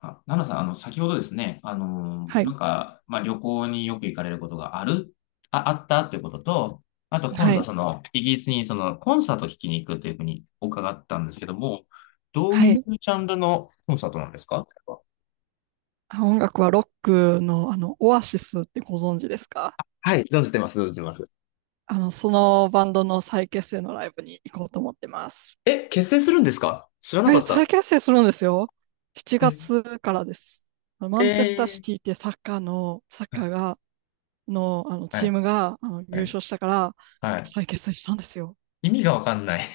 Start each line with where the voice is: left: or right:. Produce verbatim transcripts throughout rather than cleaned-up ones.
left: あ、ナナさん、あの、先ほどですね、あの
right: は
left: な
right: い、
left: んか、まあ、旅行によく行かれることがある、あ、あったってことと、あと今
right: は
left: 度、
right: い、
left: その、イギリスにその、コンサート聞きに行くというふうに伺ったんですけども、どう
right: は
left: いう
right: い。
left: ジャンルのコンサートなんですか？
right: あ、音楽はロックの、あの、オアシスってご存知ですか？
left: はい、存じてます、存じてます。
right: あの、そのバンドの再結成のライブに行こうと思ってます。
left: え、結成するんですか？知らなか
right: え、
left: っ
right: 再
left: た。
right: 結成するんですよ。7
left: え
right: 月からです。あのマンチェスターシ
left: え
right: ティってサッカーの、サッ
left: ーは
right: カーが、の、あの、
left: い、
right: チーム
left: は
right: が、あの、優
left: い、
right: 勝したから、
left: はい。
right: 再結成したんですよ。
left: 意味がわかんない。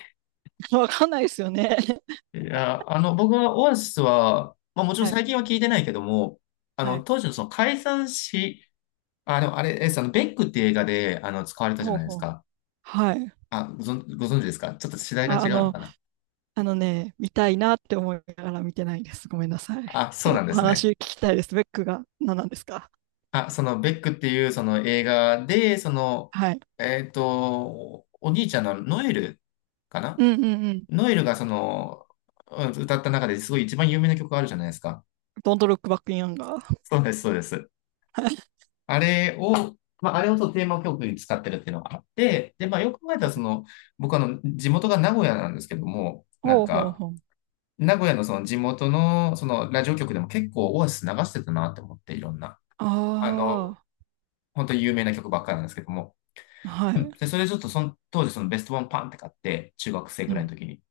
right: わかんないですよね。
left: いや、あの、僕はオアシスは、まあもちろん
right: はい、
left: 最近は聞いてないけども、あ
right: は
left: の、
right: い。
left: 当時のその解散し、あ、でもあれ、え、その、ベックって映画で、あの、使われたじゃ
right: ほう
left: ないです
right: ほう。
left: か。
right: はい。
left: あ、ご存、ご存知ですか？ちょっと世代が
right: あ、あ
left: 違うの
right: の、
left: かな。
right: あのね、見たいなって思いながら見てないです。ごめんなさい。
left: あ、
right: あ
left: そう
right: の、
left: なん
right: お
left: です
right: 話
left: ね。
right: 聞きたいです。ベックが何なんですか？
left: あ、その、ベックっていう、その映画で、その、
right: はい。
left: えっと、お兄ちゃんのノエル、かな。
right: うんうんうん。
left: ノエルが、その、うん歌った中ですごい一番有名な曲があるじゃないですか。
right: Don't look back in anger.
left: そうです、そうです。
right: はい。
left: あれを、まあ、あれをそのテーマ曲に使ってるっていうのがあって、で、まあ、よく考えたら、その、僕あの、地元が名古屋なんですけども、なん
right: ほうほう
left: か、
right: ほう。
left: 名古屋のその地元のそのラジオ局でも結構オアシス流してたなって思って、いろんな。
right: あ
left: あの、本当に有名な曲ばっかりなんですけども。
right: あ、は
left: うん。
right: い。
left: で、それちょっとその当時そのベストワンパンって買って、中学生
right: う
left: ぐらい
right: ん、
left: の時に。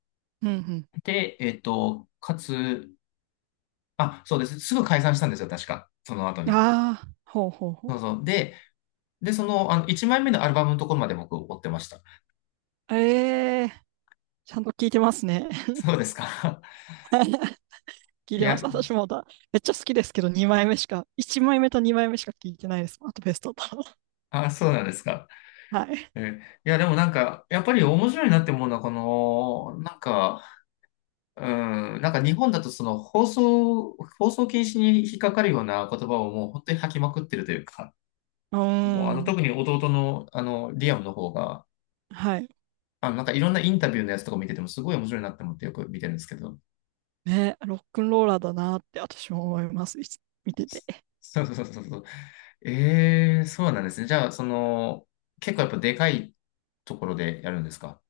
right: うん、う
left: で、えっと、かつ、あ、そうです。すぐ解散したんですよ、確か。その後
right: ん。
left: に。
right: ああ、ほうほうほう。
left: そうそう。で、で、その、あの、いちまいめのアルバムのところまで僕追ってました。
right: ええ、ちゃんと聞いてますね。
left: そうですか。
right: 聞い
left: い
right: てます。
left: や、
right: 私もまだ、めっちゃ好きですけど、にまいめしか、いちまいめとにまいめしか聞いてないです。あとベストだ。
left: あ、そうなんですか。
right: はい。
left: えー、いや、でもなんか、やっぱり面白いなって思うのは、この、なんか、うん、なんか日本だとその放送、放送禁止に引っかかるような言葉をもう本当に吐きまくってるというか、
right: うー
left: もうあの
right: ん。
left: 特に弟のあのリアムの方が、
right: はい。
left: あのなんかいろんなインタビューのやつとか見ててもすごい面白いなって思ってよく見てるんですけど。
right: ね、ロックンローラーだなって私も思います。いつ見てて。
left: そうそうそうそうそう。ええ、そうなんですね。じゃあ、その、結構やっぱでかいところでやるんですか？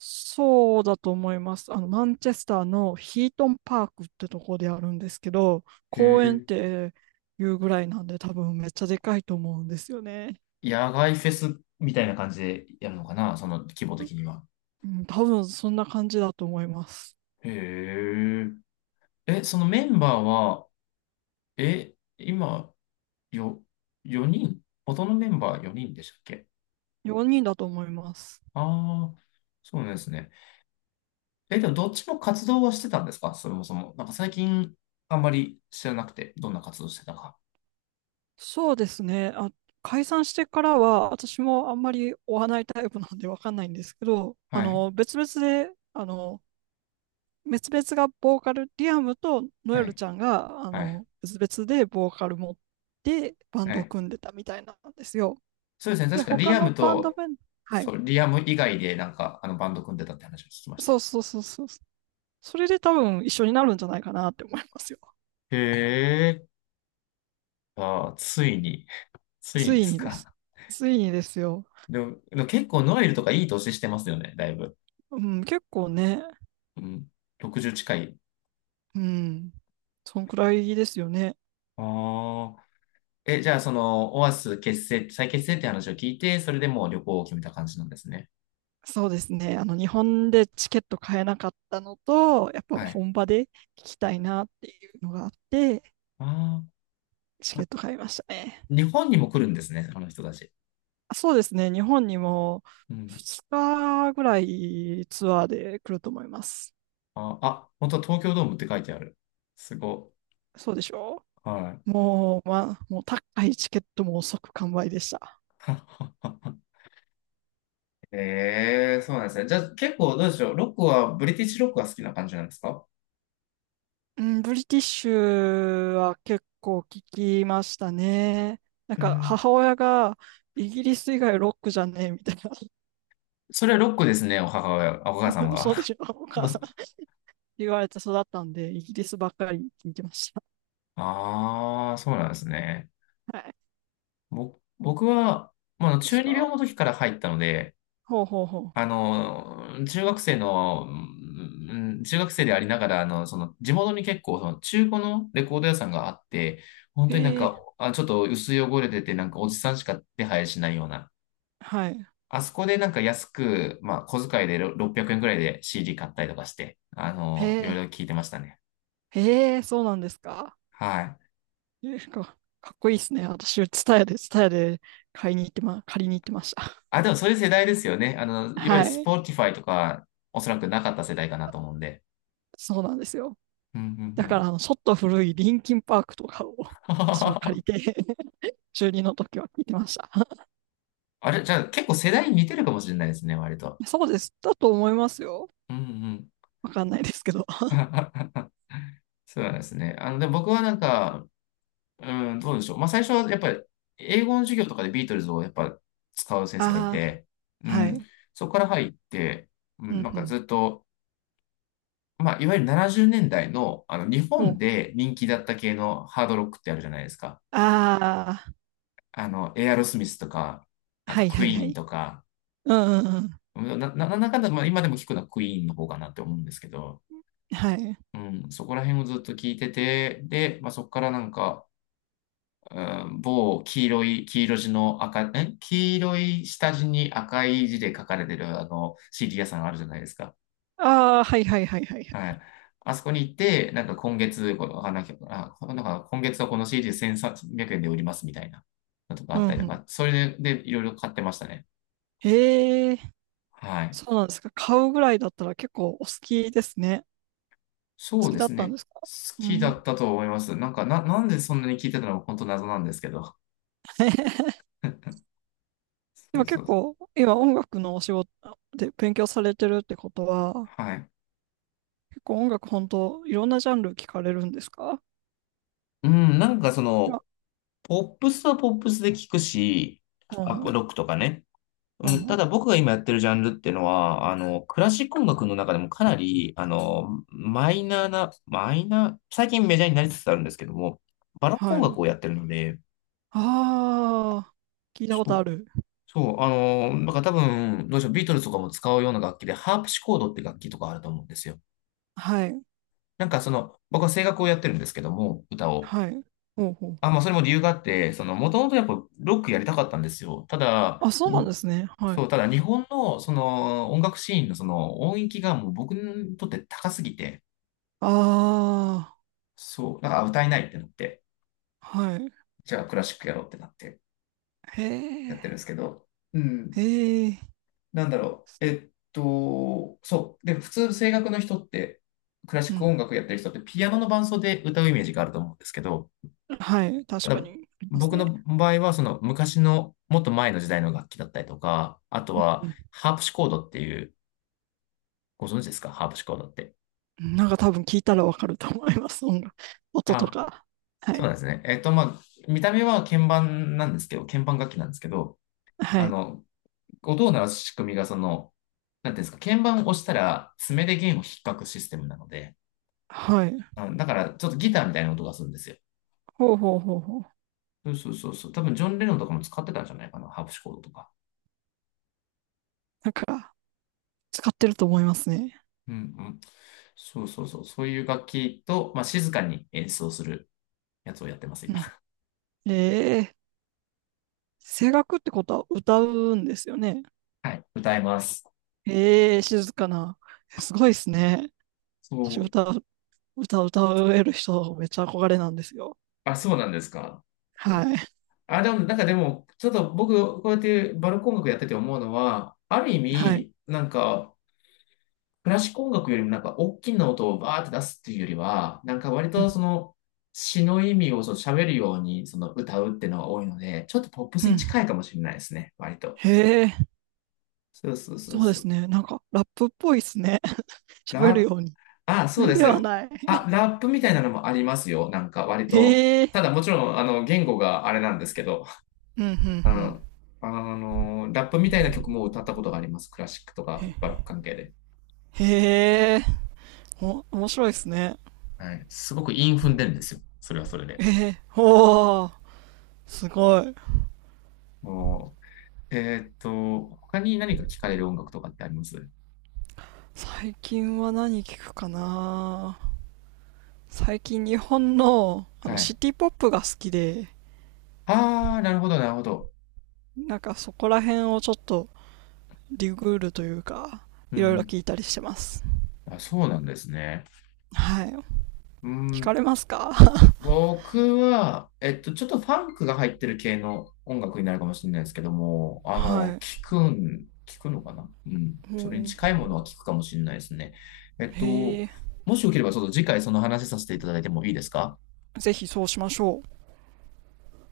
right: そうだと思います。あの、マンチェスターのヒートンパークってとこであるんですけど、
left: へ
right: 公園っ
left: え。
right: ていうぐらいなんで多分めっちゃでかいと思うんですよね。
left: 野外フェスみたいな感じでやるのかな、その規模的には。
right: うん、多分そんな感じだと思います。
left: へえ。え、そのメンバーは、え、今、よ、よにん、元のメンバーよにんでしたっけ？
right: よにんだと思います。
left: ああー、そうなんですね。え、でもどっちも活動はしてたんですか、そもそも。なんか最近、あんまり知らなくて、どんな活動してたか。
right: そうですね。あ、解散してからは私もあんまり追わないタイプなんでわかんないんですけど、あ
left: はい、
right: の、別々で、あの、別々がボーカル、リアムとノエ
left: は
right: ル
left: い、
right: ちゃんが、あ
left: はい、
right: の、別々でボーカル持ってバン
left: は
right: ドを
left: い。
right: 組んでたみたいなんですよ。
left: そうですね。
right: で、
left: 確かリ
right: 他
left: ア
right: の
left: ム
right: バンド
left: と、
right: メン、は
left: そ
right: い。
left: う、リアム以外で、なんか、あの、バンド組んでたって話を聞きまし
right: そ
left: た。
right: うそうそうそう。それで多分一緒になるんじゃないかなって思いますよ。
left: へえ、あー、ついに、つい
right: つ
left: にで
right: い
left: す
right: にです。
left: か。
right: ついにですよ。
left: でも、でも結構ノエルとかいい年してますよね、だいぶ。
right: うん、結構ね、
left: うん、ろくじゅう近い。
right: うん、そんくらいですよね。
left: ああ。え、じゃあ、その、オアシス結成、再結成って話を聞いて、それでもう旅行を決めた感じなんですね。
right: そうですね。あの、日本でチケット買えなかったのと、やっぱ
left: はい。
right: 本場で聞きたいなっていうのがあって、
left: ああ、
right: チケット買いましたね。
left: 日本にも来るんですね、あの人たち。
right: そうですね。日本にも
left: うん。
right: ふつかぐらいツアーで来ると思います。
left: あ、あ、本当は東京ドームって書いてある。すご
right: そうでしょ
left: い。はい。
right: う。もう、まあ、もう高いチケットも即完売でした。
left: ええ、そうなんですね。じゃあ、結構どうでしょう。ロックは、ブリティッシュロックが好きな感じなんですか？
right: うん、ブリティッシュは結構聞きましたね。なん
left: う
right: か
left: ん。
right: 母親がイギリス以外ロックじゃねえみたい
left: それはロックですね、お母親、お
right: な、
left: 母さん
right: そうで
left: が。
right: しょお母さん 言われて育ったんで、イギリスばっかり聞いてました。
left: ああ、そうなんですね。
right: はい。
left: ぼ僕は、まあ、
right: です
left: 中二病
right: か。
left: の時から入ったので、
right: ほうほうほ
left: あの、中学生の、うん中学生でありながら、あの、その、地元に結構、その、中古のレコード屋さんがあって、本
right: う。
left: 当になん
right: へえ、
left: か、あ、ちょっと薄汚れてて、なんかおじさんしか手配しないような。
right: はい。
left: あそこでなんか安く、まあ、小遣いでろろっぴゃくえんくえんくらいで シーディー 買ったりとかして、あ
right: へ
left: の、いろいろ
right: え、
left: 聞いてましたね。
right: へえ、そうなんですか？
left: はい。
right: ですか。かっこいいですね。私、ツタヤで、ツタヤで買いに行ってま、借りに行ってました。
left: あ、でもそういう世代ですよね。あの、いわゆる
right: はい。
left: Spotify とか、おそらくなかった世代かなと思うんで。
right: そうなんですよ。
left: うんう
right: だから、
left: ん
right: あの、ちょっと古いリンキンパークとかを
left: う
right: 私は借り
left: ん。
right: て 中にの時は聞いてました。
left: あれ、じゃあ結構世代似てるかもしれないですね、割と。
right: そうです。だと思いますよ。
left: うんうん。
right: わかんないですけど。
left: そうなんですね。あの、で、僕はなんか、うん、どうでしょう。まあ、最初はやっぱり、英語の授業とかでビートルズをやっぱ使う先生がい
right: ああ、
left: て、う
right: は
left: ん、
right: い。
left: そこから入って、う
right: う
left: ん、なんか
right: ん
left: ずっと、まあ、いわゆるななじゅうねんだいの、あの、日
right: うん。
left: 本
right: お、
left: で人気だった系のハードロックってあるじゃないですか。
right: あ
left: あの、エアロスミスとか、
right: あ、
left: あ
right: は
left: と
right: い
left: ク
right: は
left: イ
right: いは
left: ーン
right: い。
left: とか、
right: うんうんうん。
left: うんな、な、なんだかんだ、まあ、今でも聞くのはクイーンの方かなって思うんですけど、
right: はい。
left: うん、そこら辺をずっと聞いてて、で、まあ、そこからなんか、うん、某黄色い、黄色地の赤、え黄色い下地に赤い字で書かれてるあの シーディー 屋さんあるじゃないですか。
right: ああ、はいはいはいはい。
left: はい。あそこに行って、なんか今月、この、あ、なんか、あなんか今月はこの シーディー せんさんびゃくえんで売りますみたいなのとかあ
right: う
left: っ
right: んう
left: たりと
right: ん。
left: か、それで、でいろいろ買ってましたね。
right: へえ、
left: はい。
right: そうなんですか。買うぐらいだったら結構お好きですね。
left: そ
right: 好
left: う
right: き
left: で
right: だっ
left: す
right: たん
left: ね。
right: ですか？
left: 好
right: う
left: きだ
right: ん。
left: ったと思います。なんか、な、なんでそんなに聞いてたのか本当謎なんですけど。
right: で
left: そ
right: も
left: うそ
right: 結
left: う。
right: 構、今音楽のお仕事で勉強されてるってことは、
left: はい。
right: 結構音楽本当、いろんなジャンル聞かれるんですか？
left: うん、なんかそ
right: あ、
left: の、ポップスはポップスで聞くし、
right: う
left: あ
right: んうん、
left: ロックとかね。う
right: うん
left: ん、
right: ほ
left: た
right: ん。
left: だ僕が今やってるジャンルっていうのは、あの、クラシック音楽の中でもかなり、あの、マイナーな、マイナー、最近メジャーになりつつあるんですけども、バロック
right: は
left: 音楽
right: い。
left: をやってるので、
right: ああ、聞いたこ
left: そ
right: と
left: う、
right: ある。
left: そう、あの、だから多分、どうでしょう、ビートルズとかも使うような楽器で、ハープシコードって楽器とかあると思うんですよ。
right: はい、
left: なんかその、僕は声楽をやってるんですけども、歌を。
right: はい。ほうほう。
left: あ、まあ、それも理由があって、その、もともとやっぱロックやりたかったんですよ。ただ、
right: あ、そうなん
left: に
right: ですね。はい。
left: そう、ただ日本のその音楽シーンのその音域がもう僕にとって高すぎて、
right: あ
left: そう、なんか歌えないってなって、
right: あ、はい。
left: じゃあクラシックやろうってなって
right: へ
left: やっ
right: え、
left: てるんですけど、うん、
right: へえ。
left: なんだろう、えっと、そう、で、普通声楽の人って、クラシ
right: う
left: ック
right: ん。
left: 音楽やってる人ってピアノの伴奏で歌うイメージがあると思うんですけど、
right: はい、確か
left: だ
right: にあります
left: 僕
right: ね。
left: の場合は、その昔の、もっと前の時代の楽器だったりとか、あとは、
right: う
left: ハープシコードっていう、ご存知ですか、ハープシコードって。
right: ん。なんか多分聞いたらわかると思います。音楽、音と
left: あ、
right: か。は
left: そう
right: い。
left: なんですね。えっと、まあ、見た目は鍵盤なんですけど、鍵盤楽器なんですけど、
right: は
left: あ
right: い。
left: の、音を鳴らす仕組みが、その、なんていうんですか、鍵盤を押したら、爪で弦を引っかくシステムなので、
right: はい。
left: あだから、ちょっとギターみたいな音がするんですよ。
right: ほうほうほうほう。
left: そうそうそうそう。多分、ジョン・レノンとかも使ってたんじゃないかな、ハープシコードとか。
right: なんか、使ってると思いますね。
left: うんうん。そうそうそう。そういう楽器と、まあ、静かに演奏するやつをやってます、今。
right: うん。ええ、声楽ってことは歌うんですよね。
left: はい。歌います。
right: ええ静かな。え、すごいですね。
left: そ
right: 私
left: う、
right: 歌う、歌う、歌える人、めっちゃ憧れなんですよ。
left: あ、そうなんですか。
right: はい。
left: あ、でも、なんかでも、ちょっと僕、こうやってバルコン楽やってて思うのは、ある意
right: はい。
left: 味、なんか、クラシック音楽よりもなんか、大きな音をバーって出すっていうよりは、なんか割
right: う
left: と
right: ん。
left: その、詩の意味をその喋るようにその歌うっていうのが多いので、ちょっとポップス
right: う
left: に
right: ん。
left: 近いかもしれないですね、割と。
right: へえ、
left: そうそうそう
right: そうで
left: そ
right: す
left: う。
right: ね。なんか、ラップっぽいですね。喋る
left: ラ
right: ように。
left: あ、そうです
right: では
left: ね。
right: な
left: あ、
right: い。
left: ラップみたいなのもありますよ。なんか割 と。
right: へえ、
left: ただもちろん、あの、言語があれなんですけど、
right: うん、うん、う
left: あ
right: ん。
left: の、あの、ラップみたいな曲も歌ったことがあります。クラシックとかバロッ
right: へ、
left: ク関係で。
right: へえ、お、面白いですね。
left: はい。すごく韻踏んでるんですよ。それはそれで。
right: ええ、おー。すごい。
left: もう、えーっと、他に何か聞かれる音楽とかってあります？
right: 最近は何聞くかな。最近日本の、あの、
left: は
right: シ
left: い。
right: ティポップが好きで、
left: ああ、なるほど、なるほど。
right: なんかそこら辺をちょっとリグールというか、
left: う
right: いろいろ
left: ん
right: 聞いたりしてます。
left: うん。あ、そうなんですね。
right: はい。
left: うー
right: 聞
left: ん、
right: かれますか？
left: 僕は、えっと、ちょっとファンクが入ってる系の音楽になるかもしれないですけども、あの、
right: は
left: 聞くん、聞くのかな、うん。
right: い。
left: それに
right: もう、
left: 近いものは聞くかもしれないですね。えっと、
right: へえ。
left: もしよければ、ちょっと次回その話させていただいてもいいですか？
right: ぜひそうしましょう。